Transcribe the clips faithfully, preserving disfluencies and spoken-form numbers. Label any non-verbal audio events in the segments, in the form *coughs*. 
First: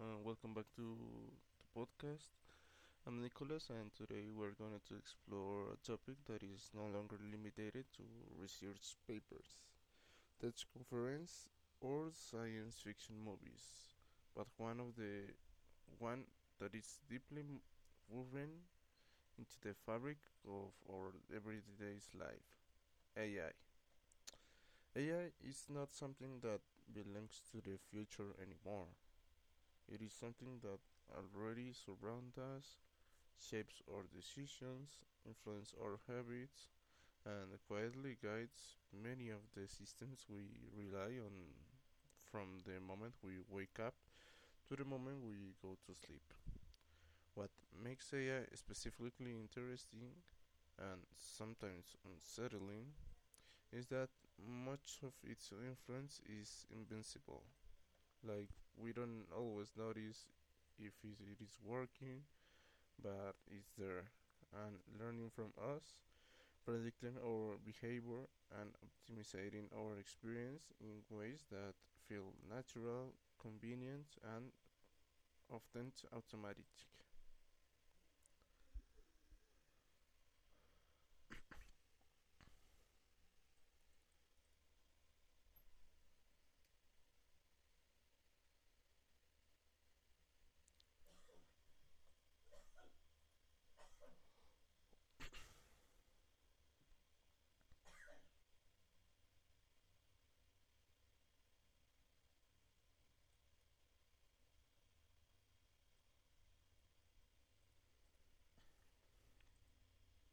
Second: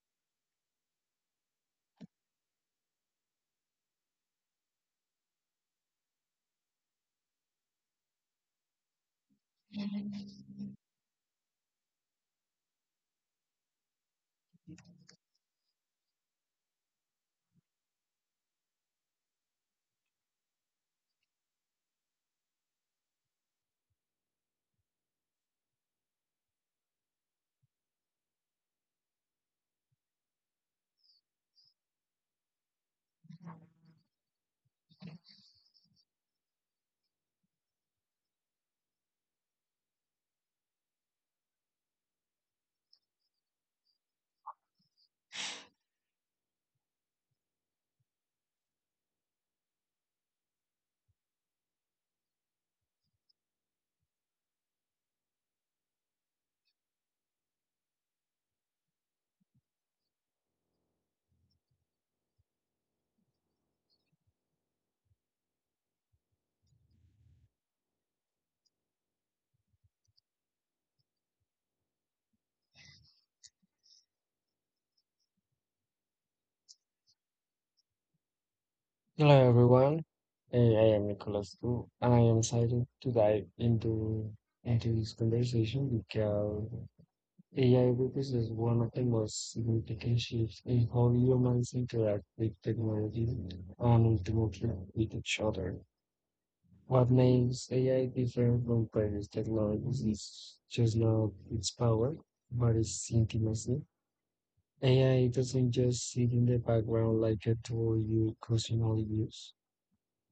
and welcome back to the podcast. I'm Nicholas, and today we're going to explore a topic that is no longer limited to research papers, tech conference, or science fiction movies, but one of the one that is deeply woven into the fabric of our everyday's life. A I. A I is not something that belongs to the future anymore. It is something that already surrounds us, shapes our decisions, influences our habits, and quietly guides many of the systems we rely on from the moment we wake up to the moment we go to sleep. What makes A I specifically interesting and sometimes unsettling is that much of its influence is invincible. Like, we don't always notice if it is working, but it's there, and learning from us, predicting our behavior, and optimizing our experience in ways that feel natural, convenient, and often automatic. Hello everyone. Hey, I am Nicholas too, and I am excited to dive into into this conversation because A I represents one of the most significant shifts in how humans interact with technology and ultimately with each other. What makes A I different from previous technologies is just not its power, but its intimacy. A I doesn't just sit in the background like a tool you occasionally use.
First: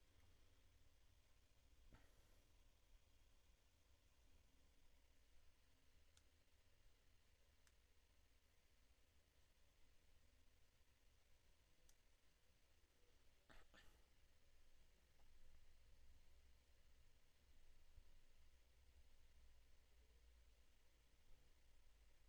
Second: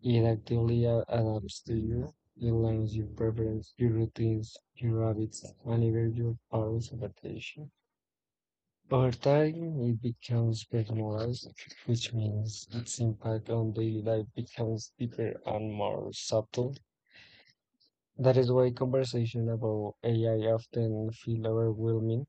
It actively a- adapts to you. It learns your preferences, your routines, your habits, and even your powers of attention. Over time, it becomes personalized, which means its impact on daily life becomes deeper and more subtle. That is why conversation about A I often feel overwhelming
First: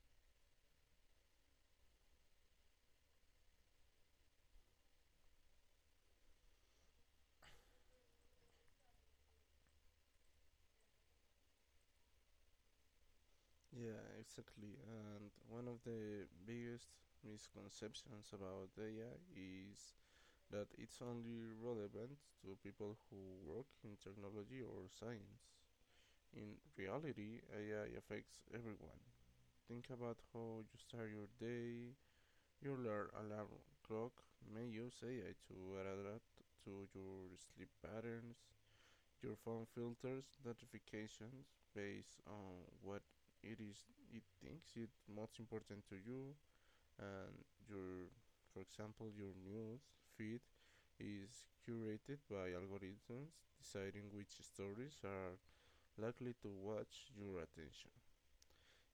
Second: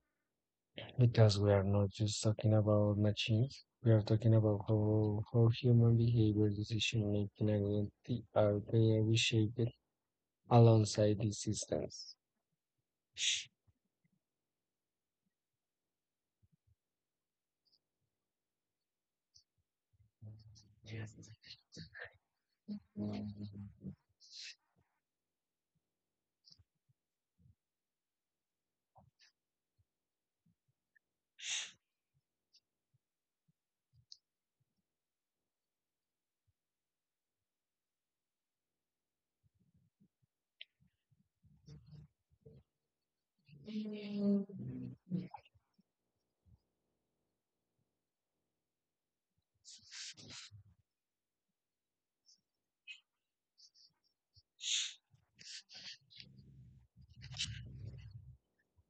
because we are not just talking about machines. We are talking about how, how human behavior, decision making, and identity are being reshaped alongside these systems. Yeah, exactly. And one of the biggest misconceptions about A I is that it's only relevant to people who Mm. work in technology or science. In reality, A I affects everyone. Think about how you start your day. Your alarm clock may use A I to adapt to your sleep patterns. Your phone filters notifications based on what it is it thinks it most important to you and your for example your news feed is curated by algorithms deciding which stories are likely to watch your attention,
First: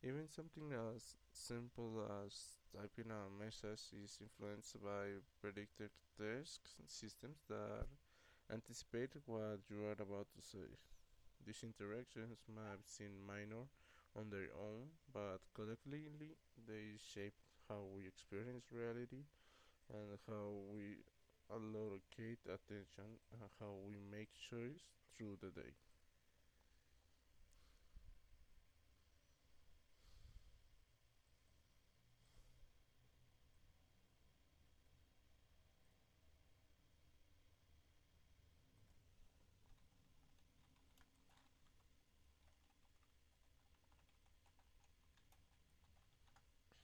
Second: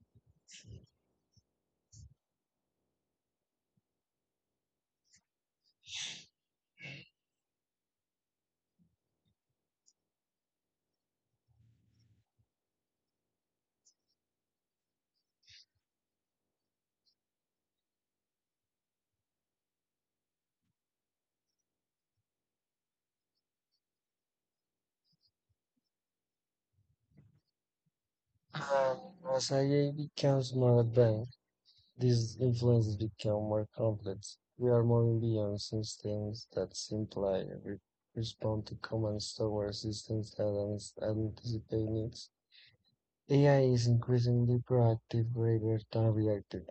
even something as simple as typing a message is influenced by predictive task systems that anticipate what you are about to say. These interactions might seem minor on their own, but collectively they shape how we experience reality and how we allocate attention and how we make choices through the day. Uh, as A I becomes more advanced, these influences become more complex. We are moving beyond systems that simply re- respond to commands toward systems that ans- anticipate needs. A I is increasingly proactive rather than reactive.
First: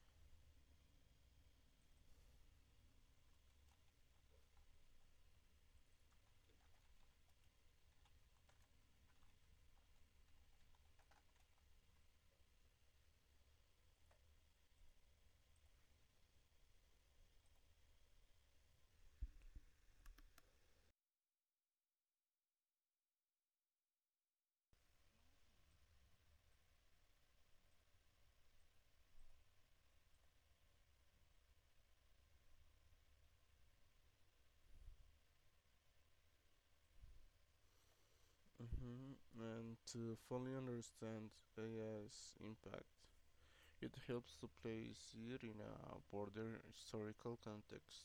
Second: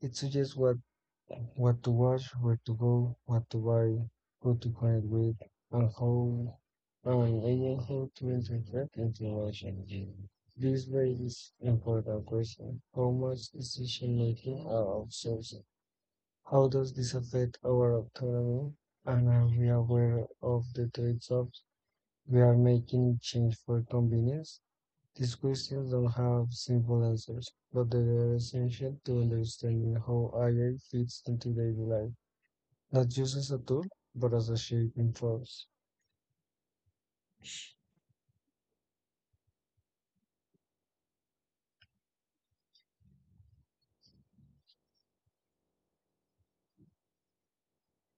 It suggests what what to watch, where to go, what to buy, who to connect with, and how and even how to interpret information. This raises important question. How much decision making are outsourced? How does this affect our autonomy? And are we aware of the trade-offs we are making in change for convenience? These questions don't have simple answers, but they are essential to understanding how A I fits into daily life. Not uses a tool, but as a shape in trust. Mhm. And to fully understand A I's impact, it helps to place it in a broader historical context.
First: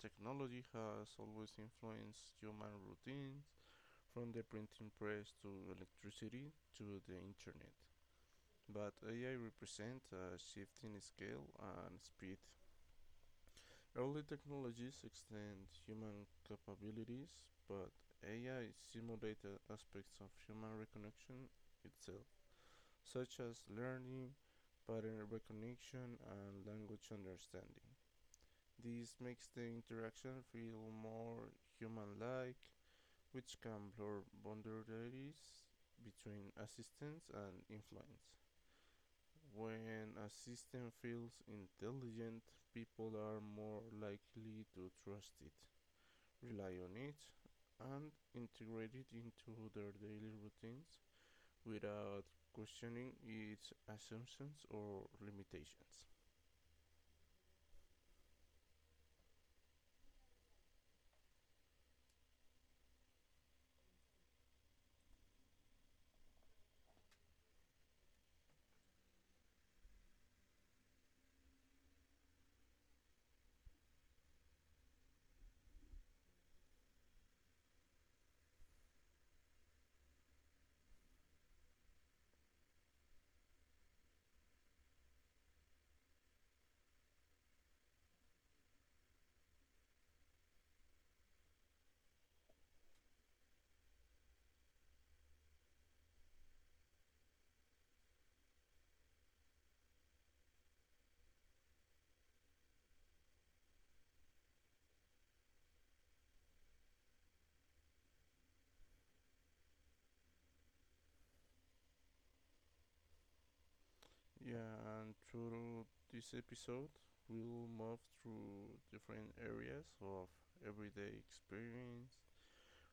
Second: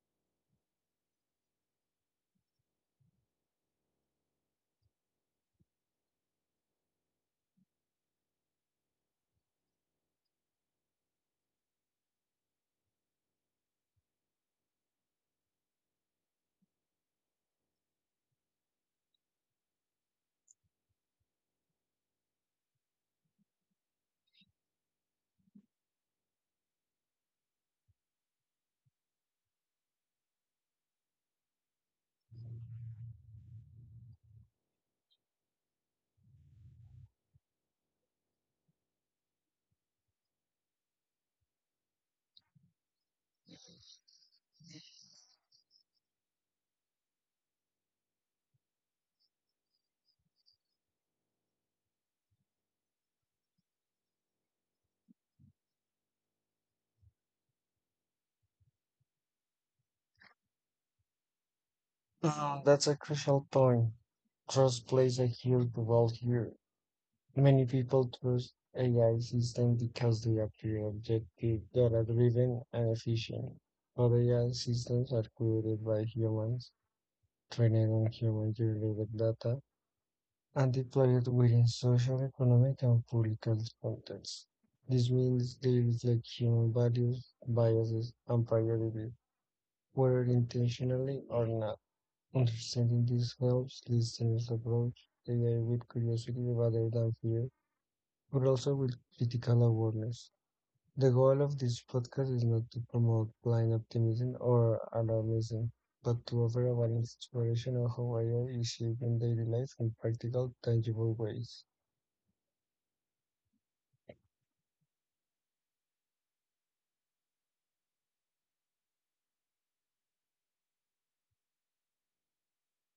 Technology has always influenced human routines, from the printing press to electricity to the internet. But A I represents a shift in scale and speed. Early technologies extend human capabilities, but A I simulated aspects of human reconnection itself, such as learning, pattern recognition, and language understanding. This makes the interaction feel more human like, which can blur boundaries between assistance and influence. When a system feels intelligent, people are more likely to trust it, rely on it, and integrate it into their daily routines without questioning its assumptions or limitations. Mm, that's a crucial point. Trust plays a huge role here. Many people trust A I systems because they appear objective, data driven, and efficient. But A I systems are created by humans, trained on human generated data, and deployed within social, economic, and political contexts. This means they reflect human values, biases, and priorities whether intentionally or not. Understanding this helps listeners approach A I with curiosity rather than fear, but also with critical awareness. The goal of this podcast is not to promote blind optimism or alarmism, but to offer a balanced exploration of how A I is shaping daily life in practical, tangible ways. Yeah, and through this episode, we'll move through different areas of everyday experience,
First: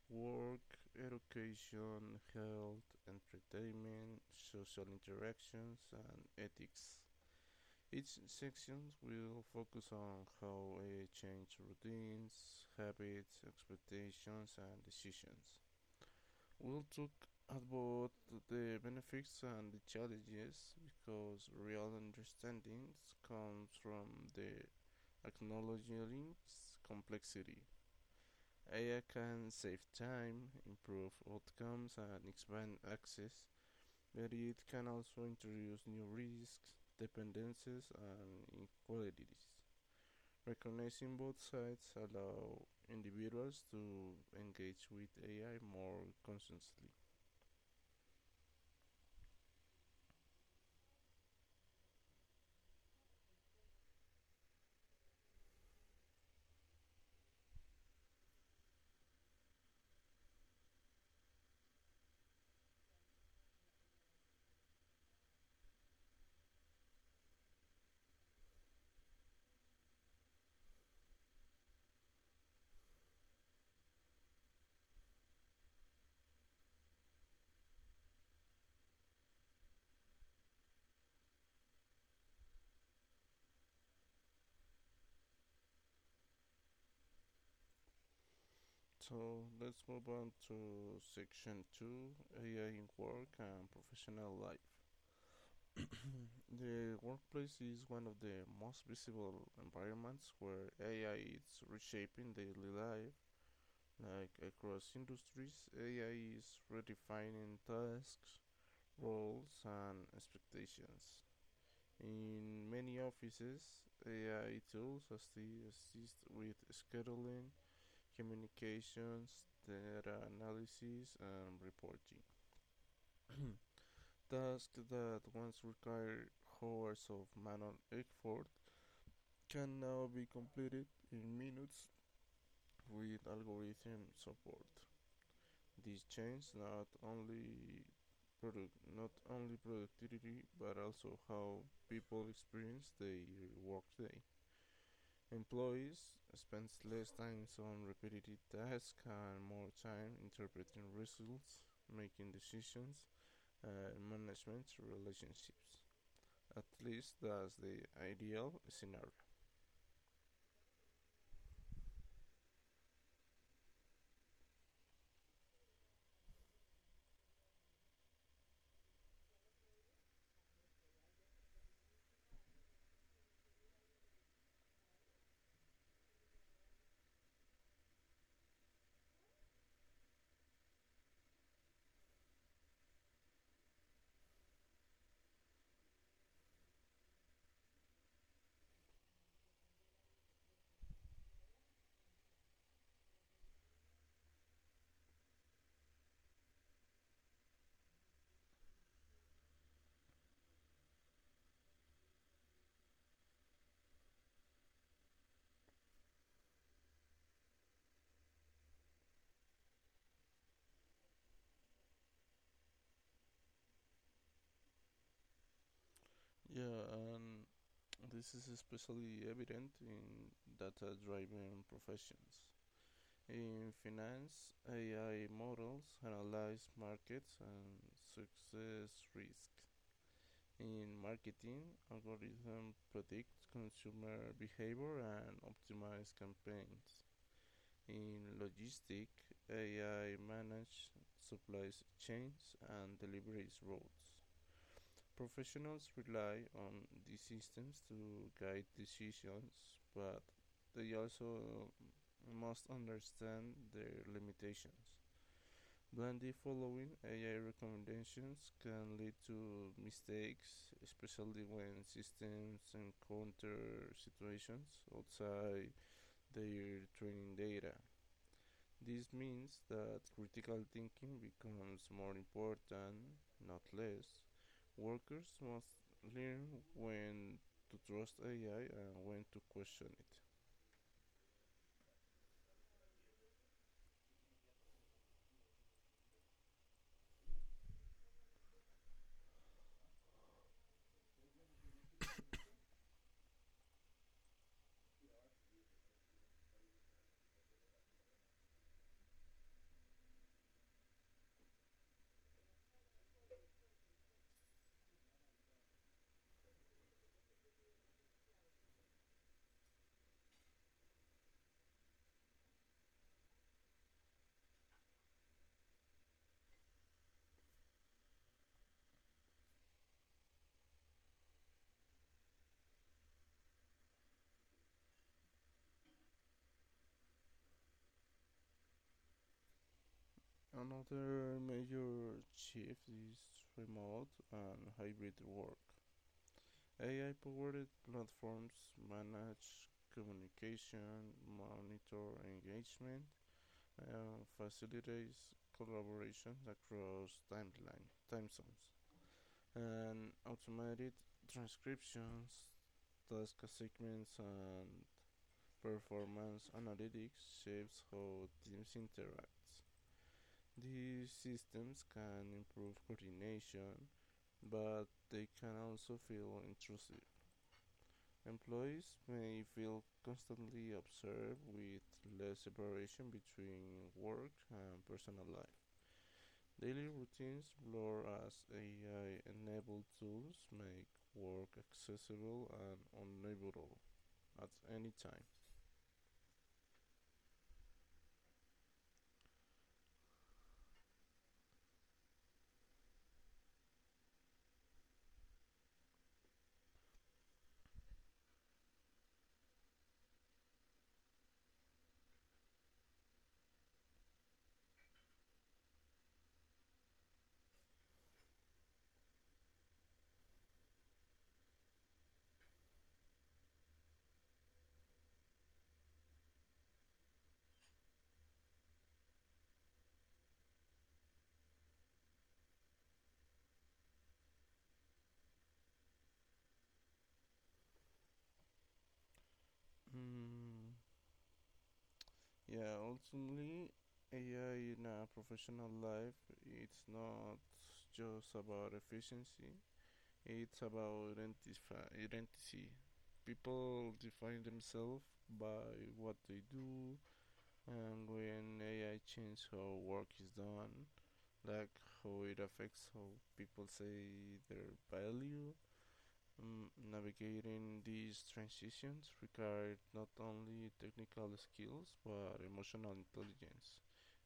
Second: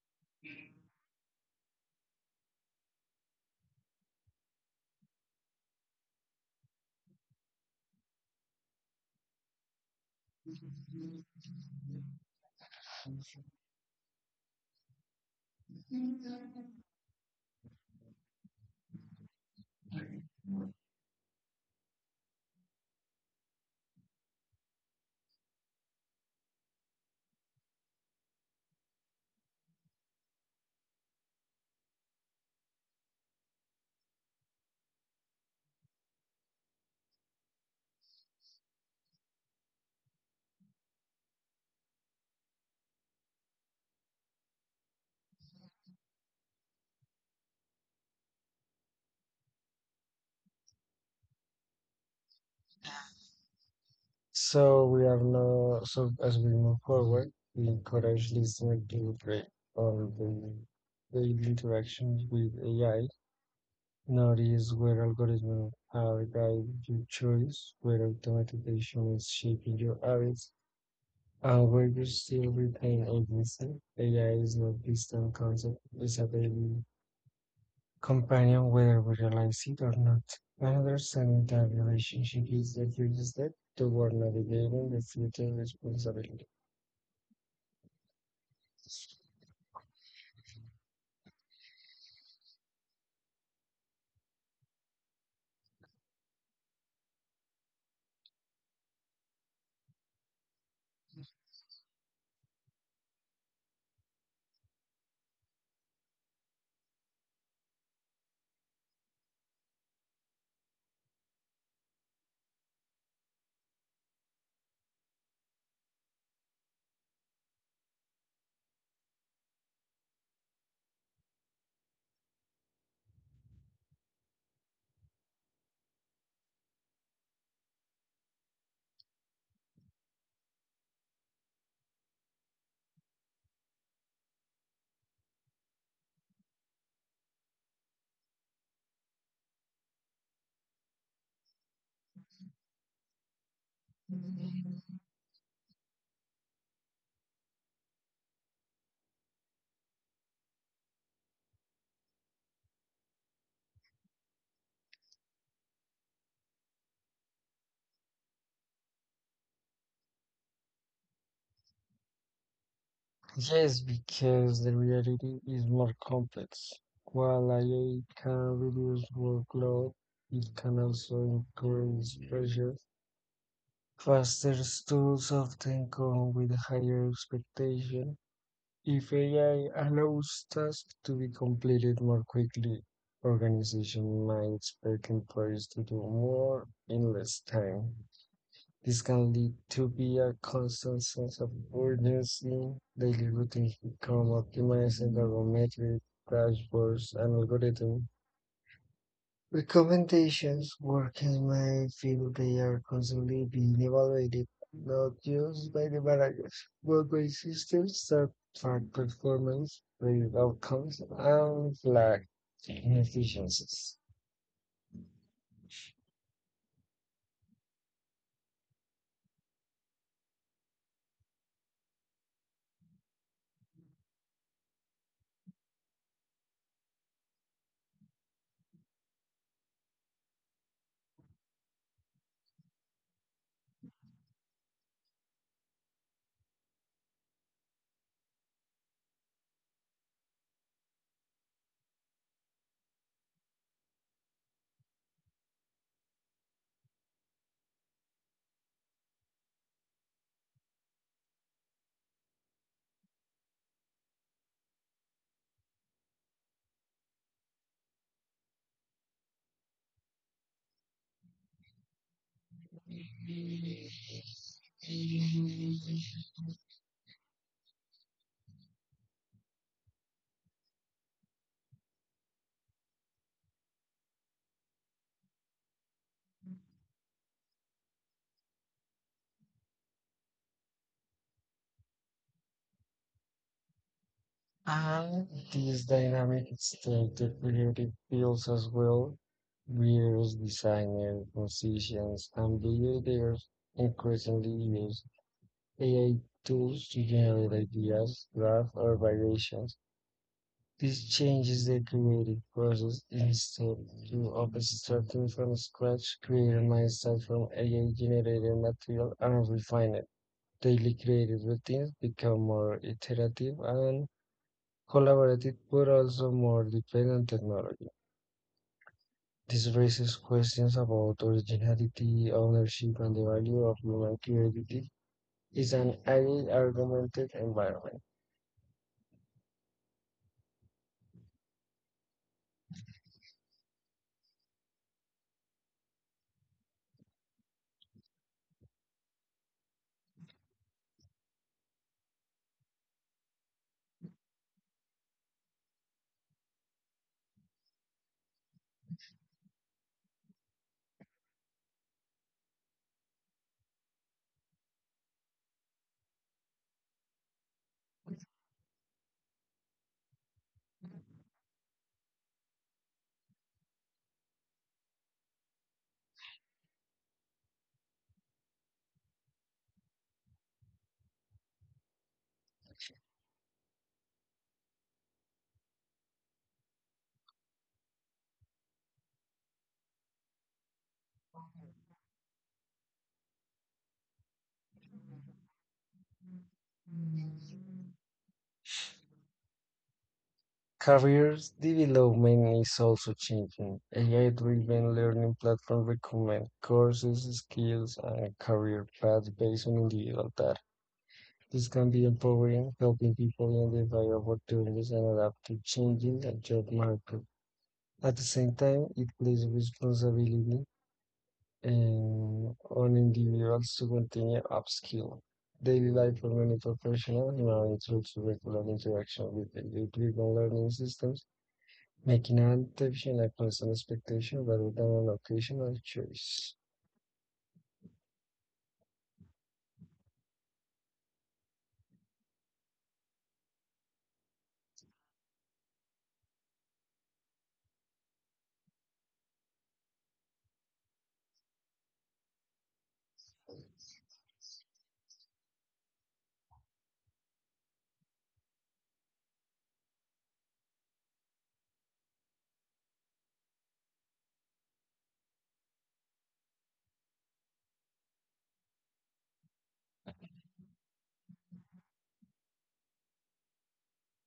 work, education, health, entertainment, social interactions, and ethics. Each section will focus on how I change routines, habits, expectations, and decisions. We'll talk about the benefits and the challenges because real understanding comes from the acknowledging complexity. A I can save time, improve outcomes, and expand access, but it can also introduce new risks, dependencies, and inequalities. Recognizing both sides allows individuals to engage with A I more consciously. So we have no, so as we move forward, we encourage listener to break all the daily interactions with A I. Notice where algorithms have guided your choice, where automation is shaping your habits, and where you still retain agency. A I is not a distant concept, it's a daily companion, whether we realize it or not. Another standard relationship is the first step toward navigating the future responsibility. So let's move on to section two, A I in work and professional life. The workplace is one of the most visible environments where A I is reshaping daily life. Like across industries, A I is redefining tasks, roles, and expectations. In many offices, A I tools assist with scheduling, communications, data analysis, and reporting. Tasks that once required hours of manual effort can now be completed in minutes with algorithm support. This changes not only product, not only productivity, but also how people experience their workday. Mm, Employees spend less time on repetitive tasks and more time interpreting results, making decisions, and uh, management relationships. At least that's the ideal scenario. Yes, because the reality is more complex. While A I can reduce workload, it can also increase pressure. Faster tools often come with a higher expectation. If A I allows tasks to be completed more quickly, organization might expect employees to do more in less time. This can lead to be a constant sense of urgency, daily routines become optimized and algorithmic dashboards and algorithm recommendations workers may feel they are constantly being evaluated, not just by the managers, but by systems that track performance, rate outcomes, and flag inefficiencies. Yeah, and this is especially evident in data driven professions. In finance, A I models analyze markets and success risk. In marketing, algorithms predict consumer behavior and optimize campaigns. In logistics, A I manages supply chains and deliveries routes. Professionals rely on these systems to guide decisions, but they also must understand their limitations. Blindly following A I recommendations can lead to mistakes, especially when systems encounter situations outside their training data. This means that critical thinking becomes more important, not less. Workers must learn when to trust A I and when to question it. And these dynamics that the creative fields as well, viewers, designers, musicians, and builders increasingly use A I tools to generate ideas, graphs, or variations. This changes the creative process instead of starting from scratch, creating myself from A I-generated material and refine it. Daily creative routines become more iterative and collaborative but also more dependent on technology. This raises questions about originality, ownership, and the value of human creativity is an highly augmented environment. Another major shift is remote and hybrid work. A I powered platforms manage communication, monitor engagement, and facilitates collaboration across timeline, time zones, and automated transcriptions, task assignments, and performance analytics shapes how teams interact. These systems can improve coordination, but they can also feel intrusive. Employees may feel constantly observed with less separation between work and personal life. Daily routines blur as A I enabled tools make work accessible and unavoidable at any time. Careers development is also changing. A I-driven learning platforms recommend courses, skills, and career paths based on individual data. This can be empowering, helping people identify opportunities and adapt to changing the job market. At the same time, it places responsibility um, on individuals to continue upskill. Daily life for many professionals now includes regular interaction with the driven learning systems, making adaptation a constant expectation rather than an occasional choice. Mm, yeah, ultimately, A I in a professional life, it's not just about efficiency, it's about identity. People define themselves by what they do, and when A I changes how work is done, like how it affects how people say their value. Mm, navigating these transitions requires not only technical skills but emotional intelligence,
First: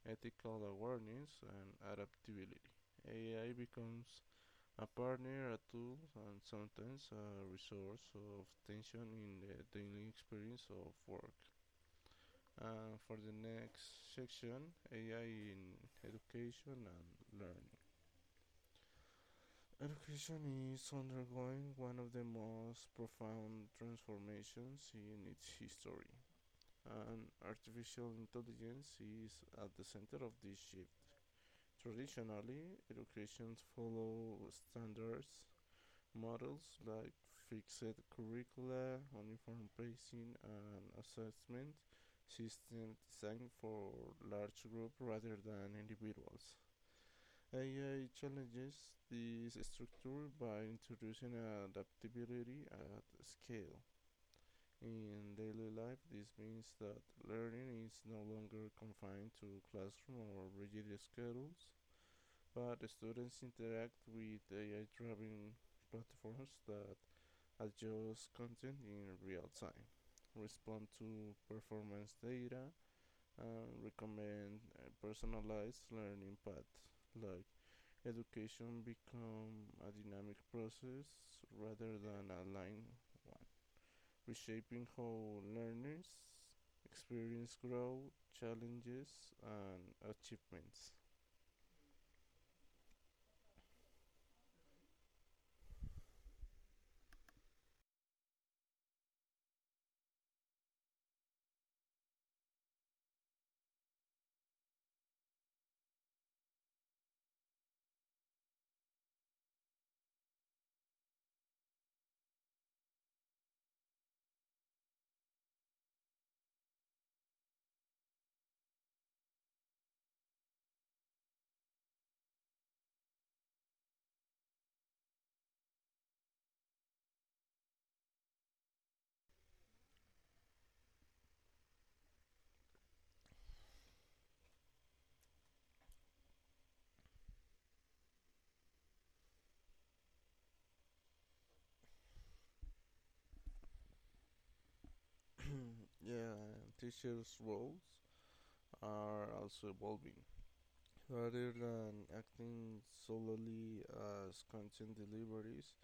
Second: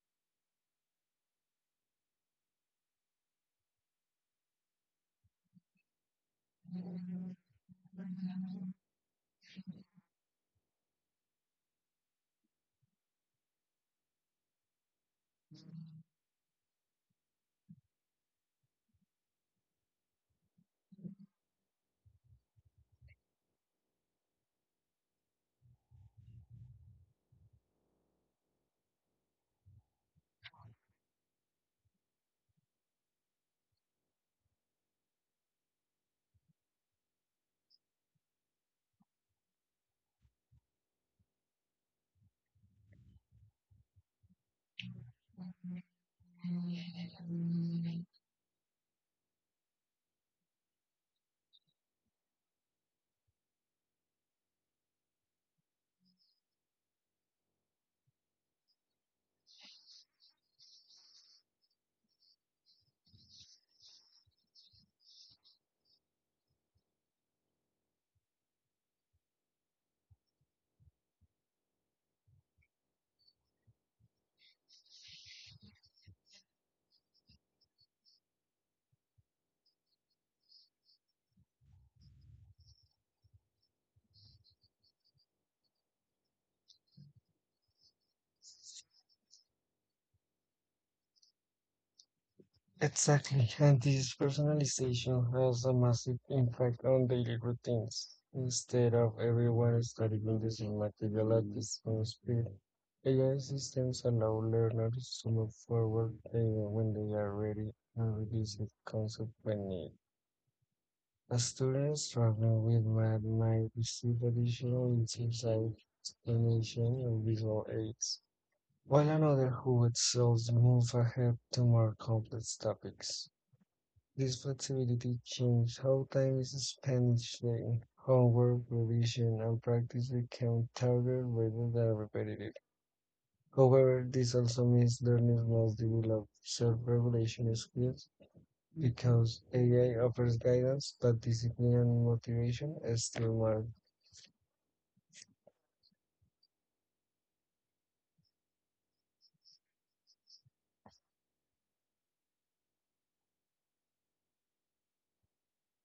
ethical awareness, and adaptability. A I becomes a partner, a tool, and sometimes a resource of tension in the daily experience of work. And for the next section, A I in education and learning. Education is undergoing one of the most profound transformations in its history, and artificial intelligence is at the center of this shift. Traditionally, education follows standards models like fixed curricula, uniform pacing, and assessment system designed for large groups rather than individuals. A I challenges this structure by introducing adaptability at scale. In daily life, this means that learning is no longer confined to classroom or rigid schedules, but students interact with A I-driven platforms that adjust content in real time, respond to performance data, and recommend uh, personalized learning paths. Like education become a dynamic process rather than a line, reshaping how learners experience growth, challenges, and achievements. Exactly, and this personalization has a massive impact on daily routines. Instead of everyone studying the same material at the same speed, A I systems allow learners to move forward uh, when they are ready and reduce the concept by need. A student struggling with math might receive additional insights, like explanation, and visual aids, while another who excels move ahead to more complex topics. This flexibility changed how time is spent each day. Homework, revision, and practice became targeted rather than repetitive. However, this also means learners must develop self-regulation skills because A I offers guidance, but discipline and motivation is still matter. *coughs* Yeah, teachers' roles are also evolving. Rather than acting solely as content deliveries,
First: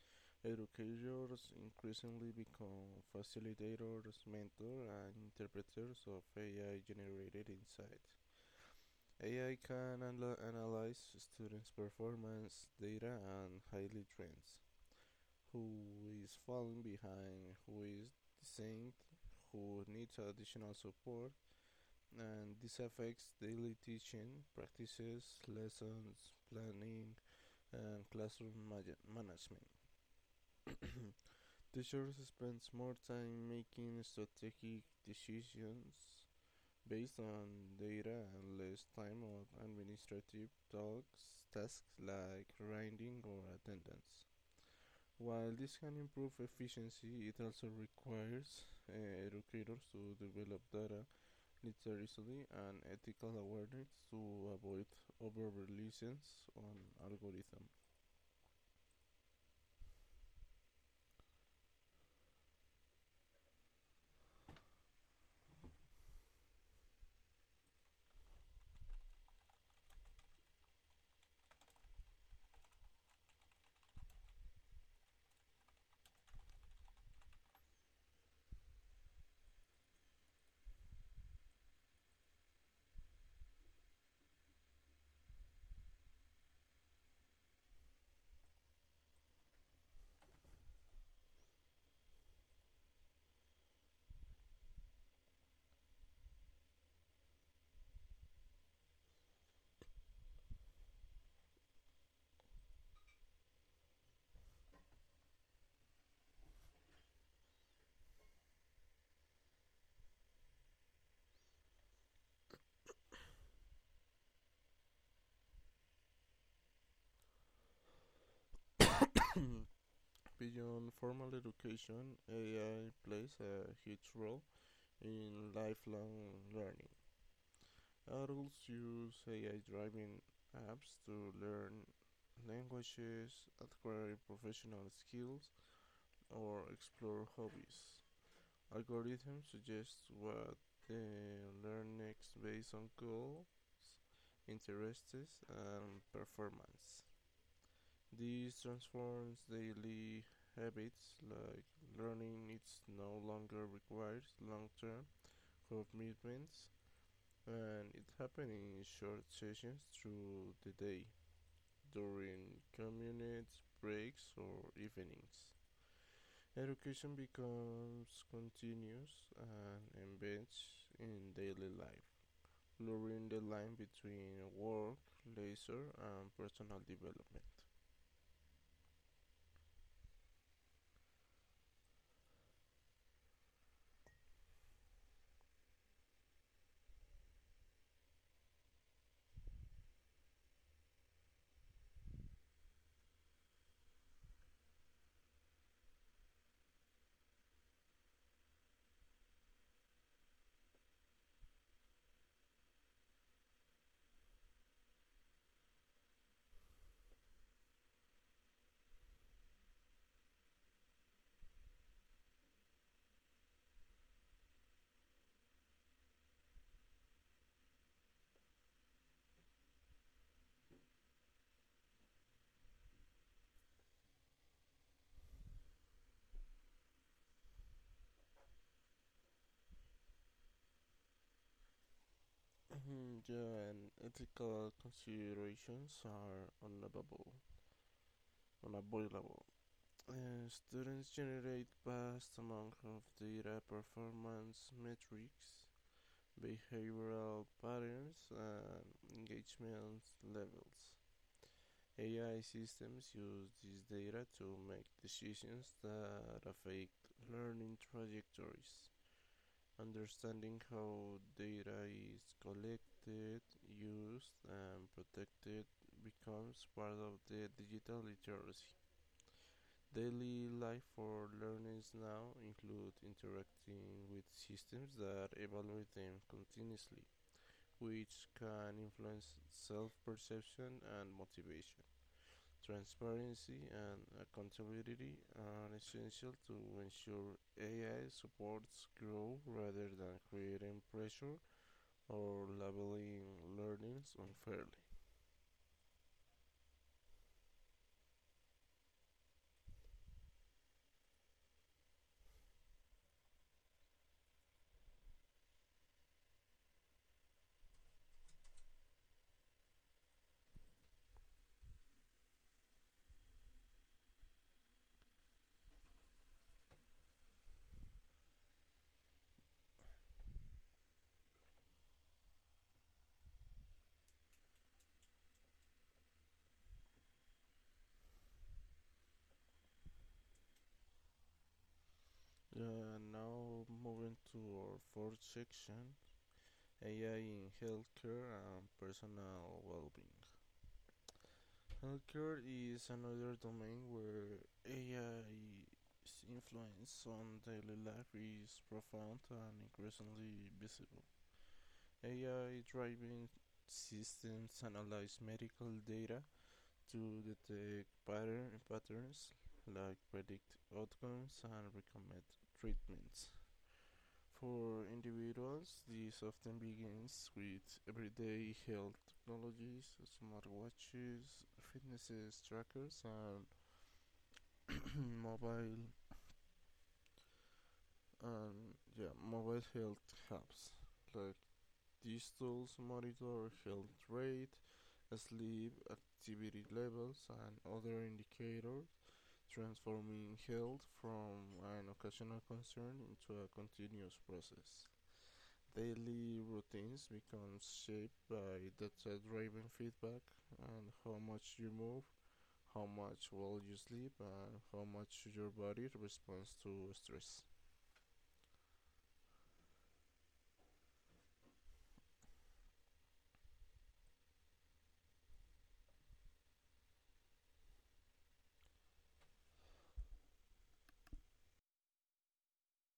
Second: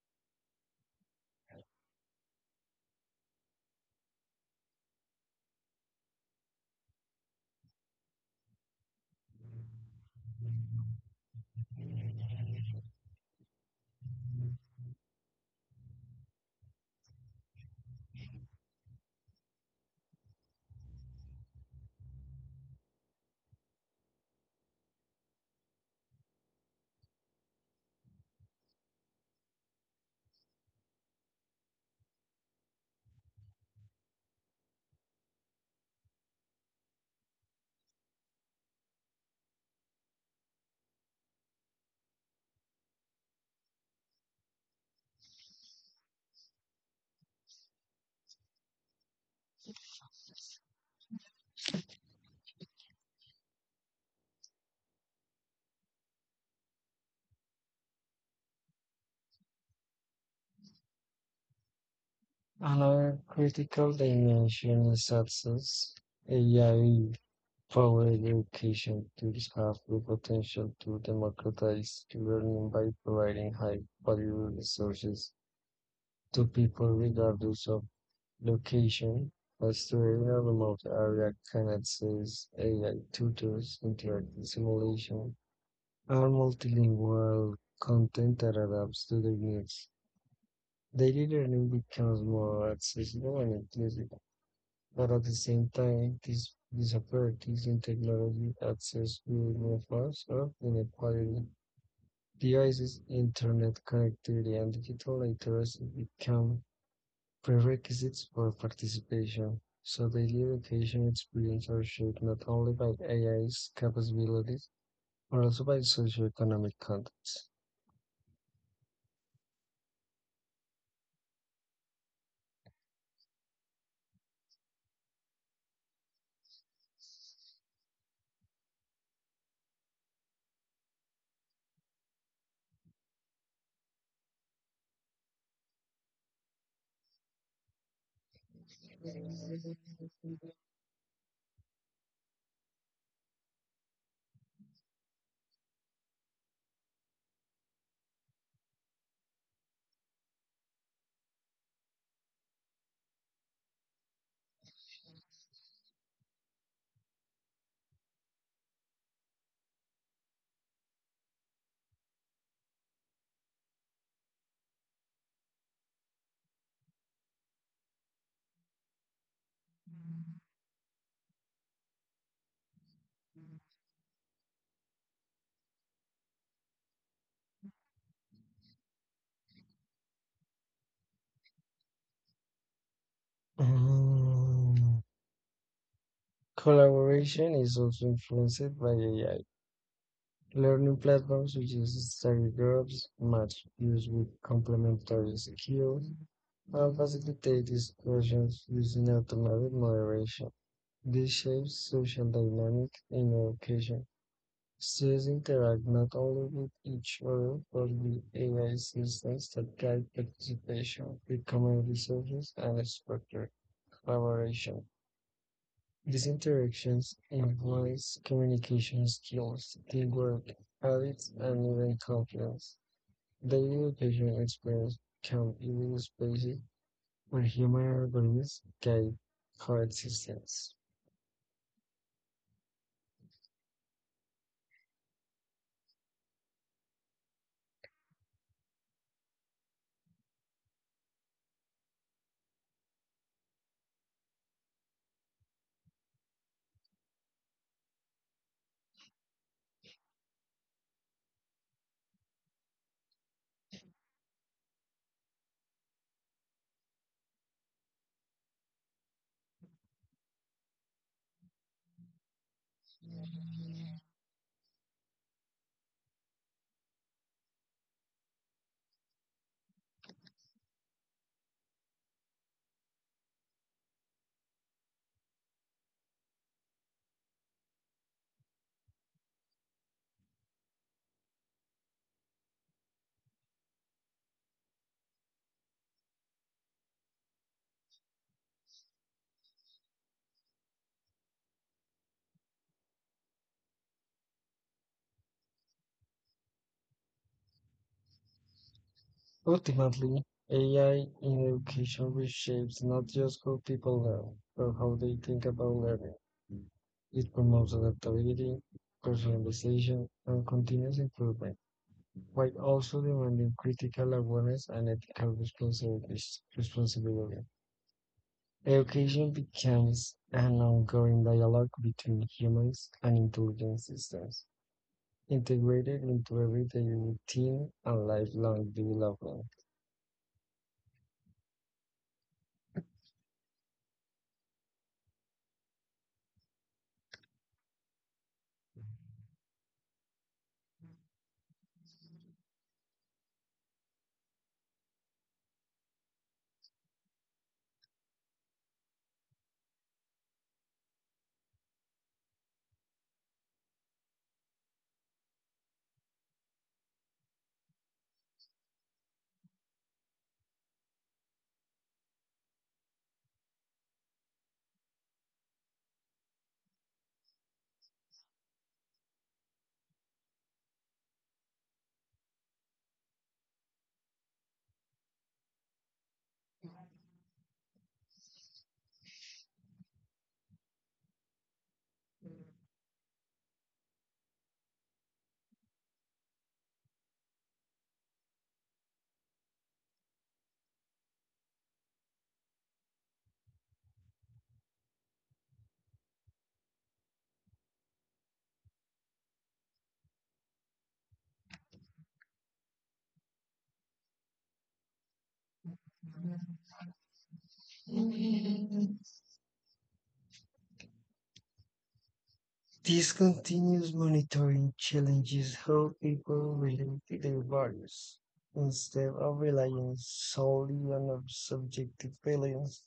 educators increasingly become facilitators, mentors, and interpreters of A I generated insight. A I can anal- analyze students' performance, data, and highlight trends. Who is falling behind, who is distinct, who needs additional support, and this affects daily teaching practices, lessons, planning, and classroom management. Teachers spend more time making strategic decisions based on data and less time on administrative talks, tasks like grading or attendance. While this can improve efficiency, it also requires uh, educators to develop data literacy and ethical awareness to avoid over reliance on algorithms. Another critical dimension is access. A I Power education tools have the potential to democratize learning by providing high-value resources to people regardless of location. As to a remote area can access A I tutors, interactive simulation, or multilingual content that adapts to their needs. Daily learning becomes more accessible and inclusive. But at the same time, these disparities in technology access will move us up inequality. Equality. Devices, internet connectivity, and digital literacy become prerequisites for participation. So daily education experience are shaped not only by AI's capabilities, but also by socioeconomic context. Beyond formal education, A I plays a huge role in lifelong learning. Adults use A I driven apps to learn languages, acquire professional skills, or explore hobbies. Algorithms suggest what they learn next based on goals, interests, and performance. This transforms daily habits like learning it's no longer requires long-term commitments and it happens in short sessions through the day during commute breaks or evenings. Education becomes continuous and embedded in daily life, blurring the line between work, leisure and personal development. Mm, Collaboration is also influenced by A I. Learning platforms which use study groups, match use with complementary skills, and facilitate discussions using automated moderation. This shapes social dynamic in education. Students interact not only with each other, but with A I systems that guide participation, recommend resources, and structure collaboration. These interactions enhance communication skills, teamwork, habits, and even confidence. The education experience can even space where human algorithms guide coexistence. Mhm, yeah, and ethical considerations are unavoidable. unavoidable. Uh, students generate vast amounts of data, performance metrics, behavioral patterns, and engagement levels. A I systems use this data to make decisions that affect learning trajectories. Understanding how data is collected, used, and protected becomes part of the digital literacy. Daily life for learners now include interacting with systems that evaluate them continuously, which can influence self-perception and motivation. Transparency and accountability are essential to ensure A I supports growth rather than creating pressure or labeling learnings unfairly. Ultimately, A I in education reshapes not just how people learn, but how they think about learning. It promotes adaptability, personalization, and continuous improvement, while also demanding critical awareness and ethical responsi- responsibility. Education becomes an ongoing dialogue between humans and intelligent systems, integrated into everyday routine and lifelong development. Uh, now moving to our fourth section, A I in healthcare and personal well-being. Healthcare is another domain where A I's influence on daily life is profound and increasingly visible. A I driving systems analyze medical data to detect pattern, patterns like predict outcomes and recommend treatments. For individuals, this often begins with everyday health technologies, smartwatches, fitness trackers, and *clears throat* *coughs* mobile and yeah, mobile health apps. Like these tools monitor health rate, sleep activity levels, and other indicators transforming health from an occasional concern into a continuous process. Daily routines become shaped by data-driven feedback and how much you move, how much well you sleep, and how much your body responds to stress. This continuous monitoring challenges how people relate to their values. Instead of relying solely on ob- subjective feelings,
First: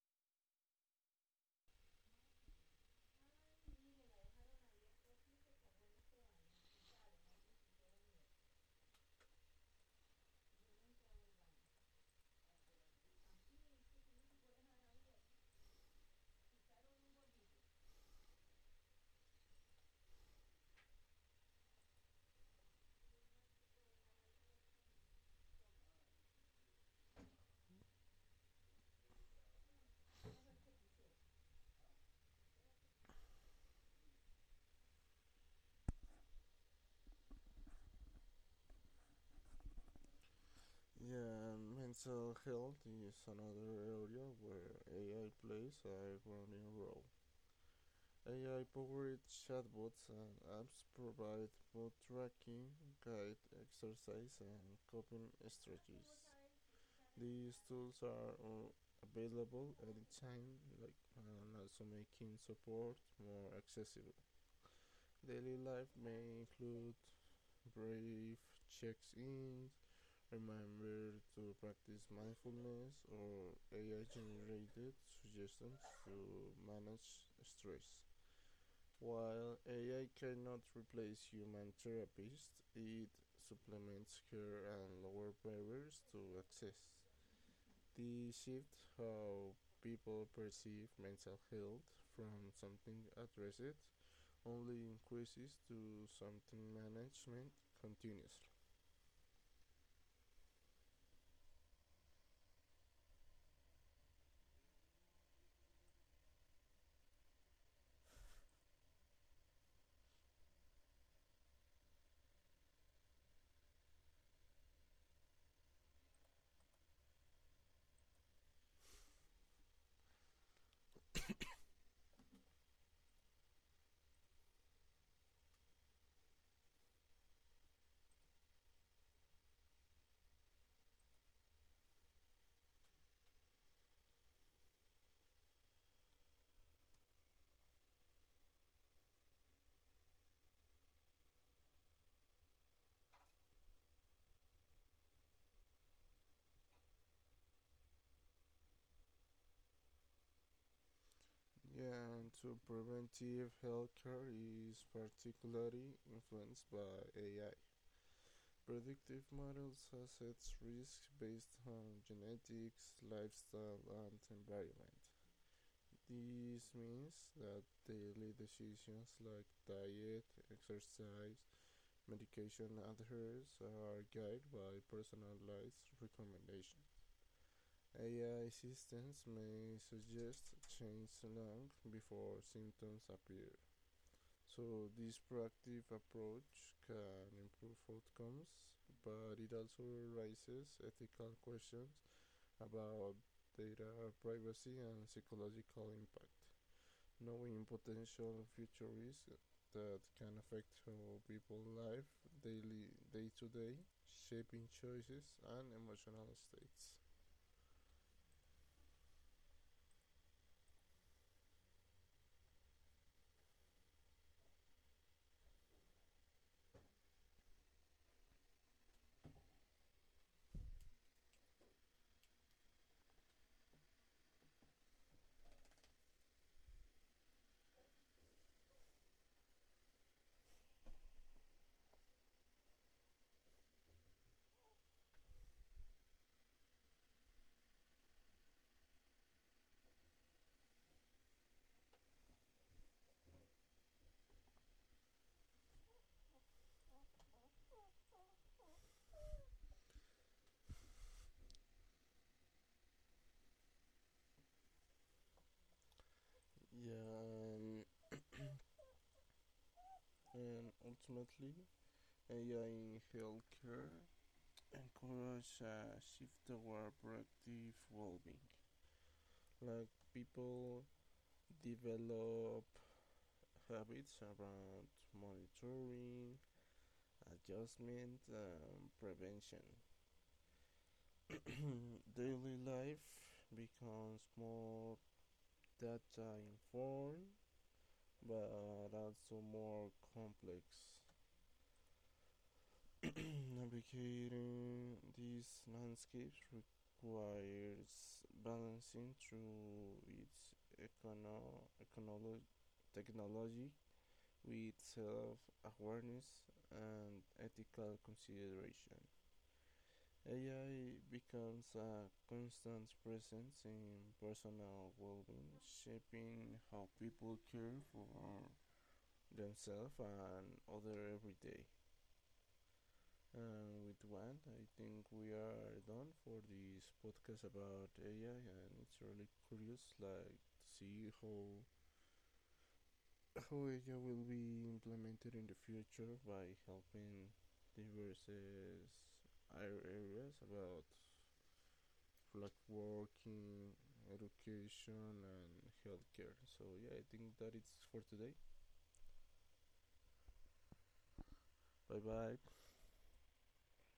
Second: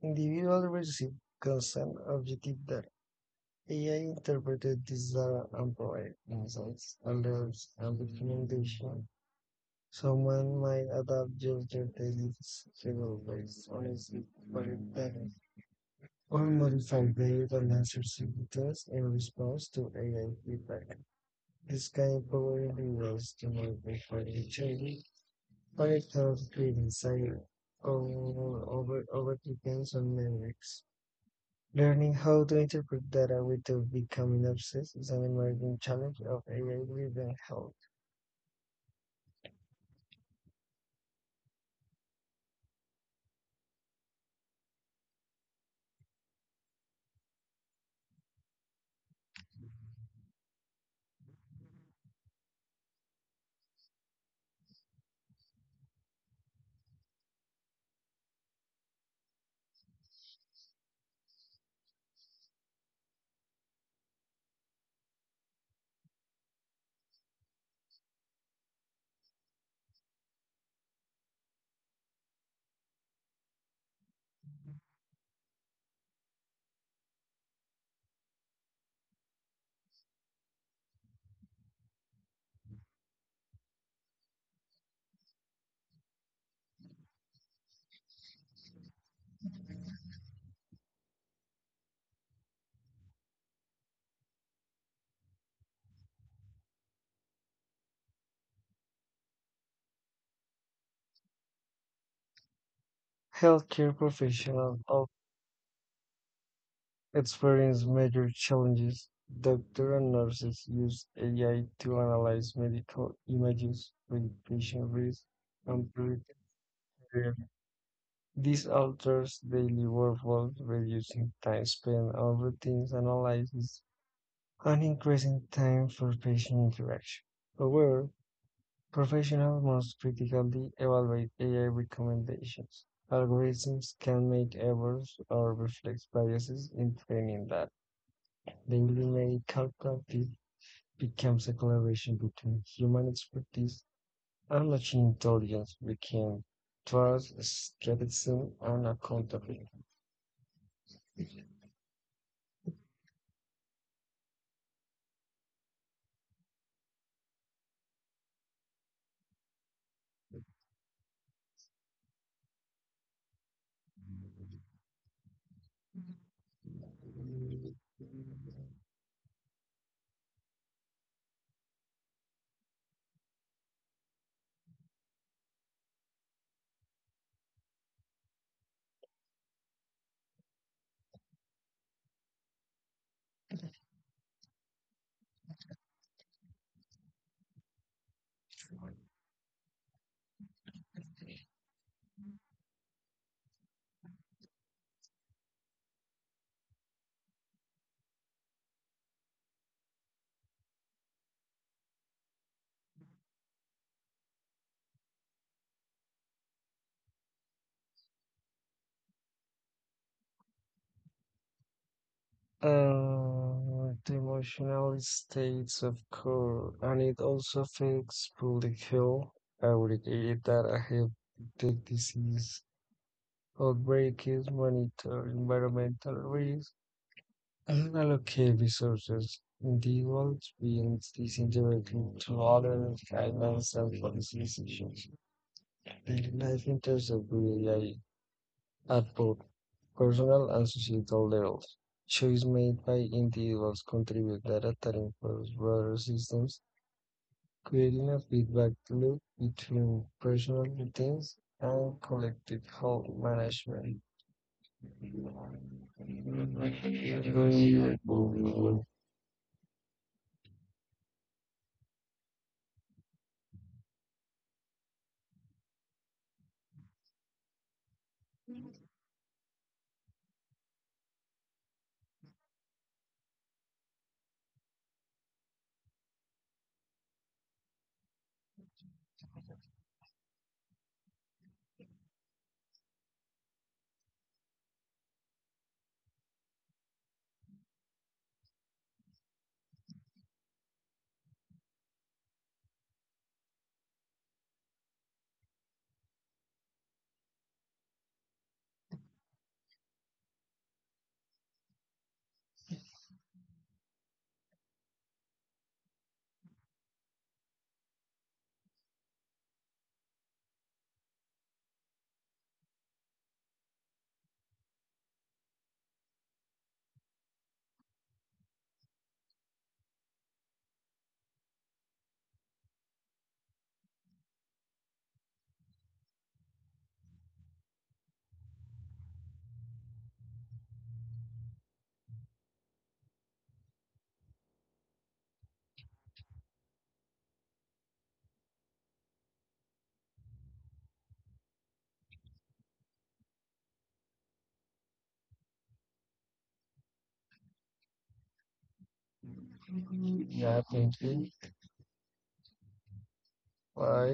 individuals receive consent objective that A I interpreted desire and provide insights, and alerts, and documentation. Someone might adapt gesture daily schedule based on its required data or modify based on answer signatures in response to A I feedback. This can empower individuals to make informed choices, but it can create insight over, over, over depends on metrics. Learning how to interpret data without becoming obsessed is an emerging challenge of A I-driven health. Yeah, mental health is another area where A I plays a growing role. A I powered chatbots and apps provide mood tracking, guide exercise, and coping strategies. These tools are uh, available anytime, like, and also making support more accessible. Daily life may include brief checks ins remember to practice mindfulness, or A I generated suggestions to manage stress. While A I cannot replace human therapists, it supplements care and lowers barriers to access. The shift how people perceive mental health from something addressed only increases to something management continuously. Healthcare professionals of experience major challenges. Doctors and nurses use A I to analyze medical images, predict patient risk, and predict behavior. This alters daily workflows, reducing time spent on routines analysis and increasing time for patient interaction. However, professionals must critically evaluate A I recommendations. Algorithms can make errors or reflect biases in training that daily medical practice becomes a collaboration between human expertise and machine intelligence we can trust, skepticism, and accountability. Yeah, and so preventive healthcare is particularly influenced by A I. Predictive models assess risk based on genetics, lifestyle, and environment. This means that daily decisions like diet, exercise, medication adherence are guided by personalized recommendations. A I systems may suggest change long before symptoms appear. So this proactive approach can improve outcomes, but it also raises ethical questions about data privacy and psychological impact. Knowing potential future risks that can affect how people live daily, day to day, shaping choices and emotional states. Uh, the emotional states, of course, and it also affects public health. I would agree that I have the disease outbreaks monitor environmental risks and allocate resources. The world beings this indirectly through other guidance and policy decisions. Daily life intersects with A I at both personal and societal levels. Choices made by individuals contribute data that informs broader systems, creating a feedback loop between personal routines and collective health management. Like, Yeah, you know, you and, like, moving on. and ultimately, A I in healthcare encourage a shift toward productive well-being. Like people develop habits around monitoring, adjustment, and prevention. *coughs* *clears throat* Daily life becomes more data informed, but also more complex. *clears throat* Navigating these landscapes requires balancing through its econo- econo- technology with self-awareness and ethical consideration. A I becomes a constant presence in personal well-being, shaping how people care for themselves and others every day. Uh, with one, I think we are done for this podcast about A I, and it's really curious, like to see how how A I will be implemented in the future by helping diverse uh, areas about like working, education, and healthcare. So yeah, I think that it's for today. Yeah, thank you. Bye bye. Bye.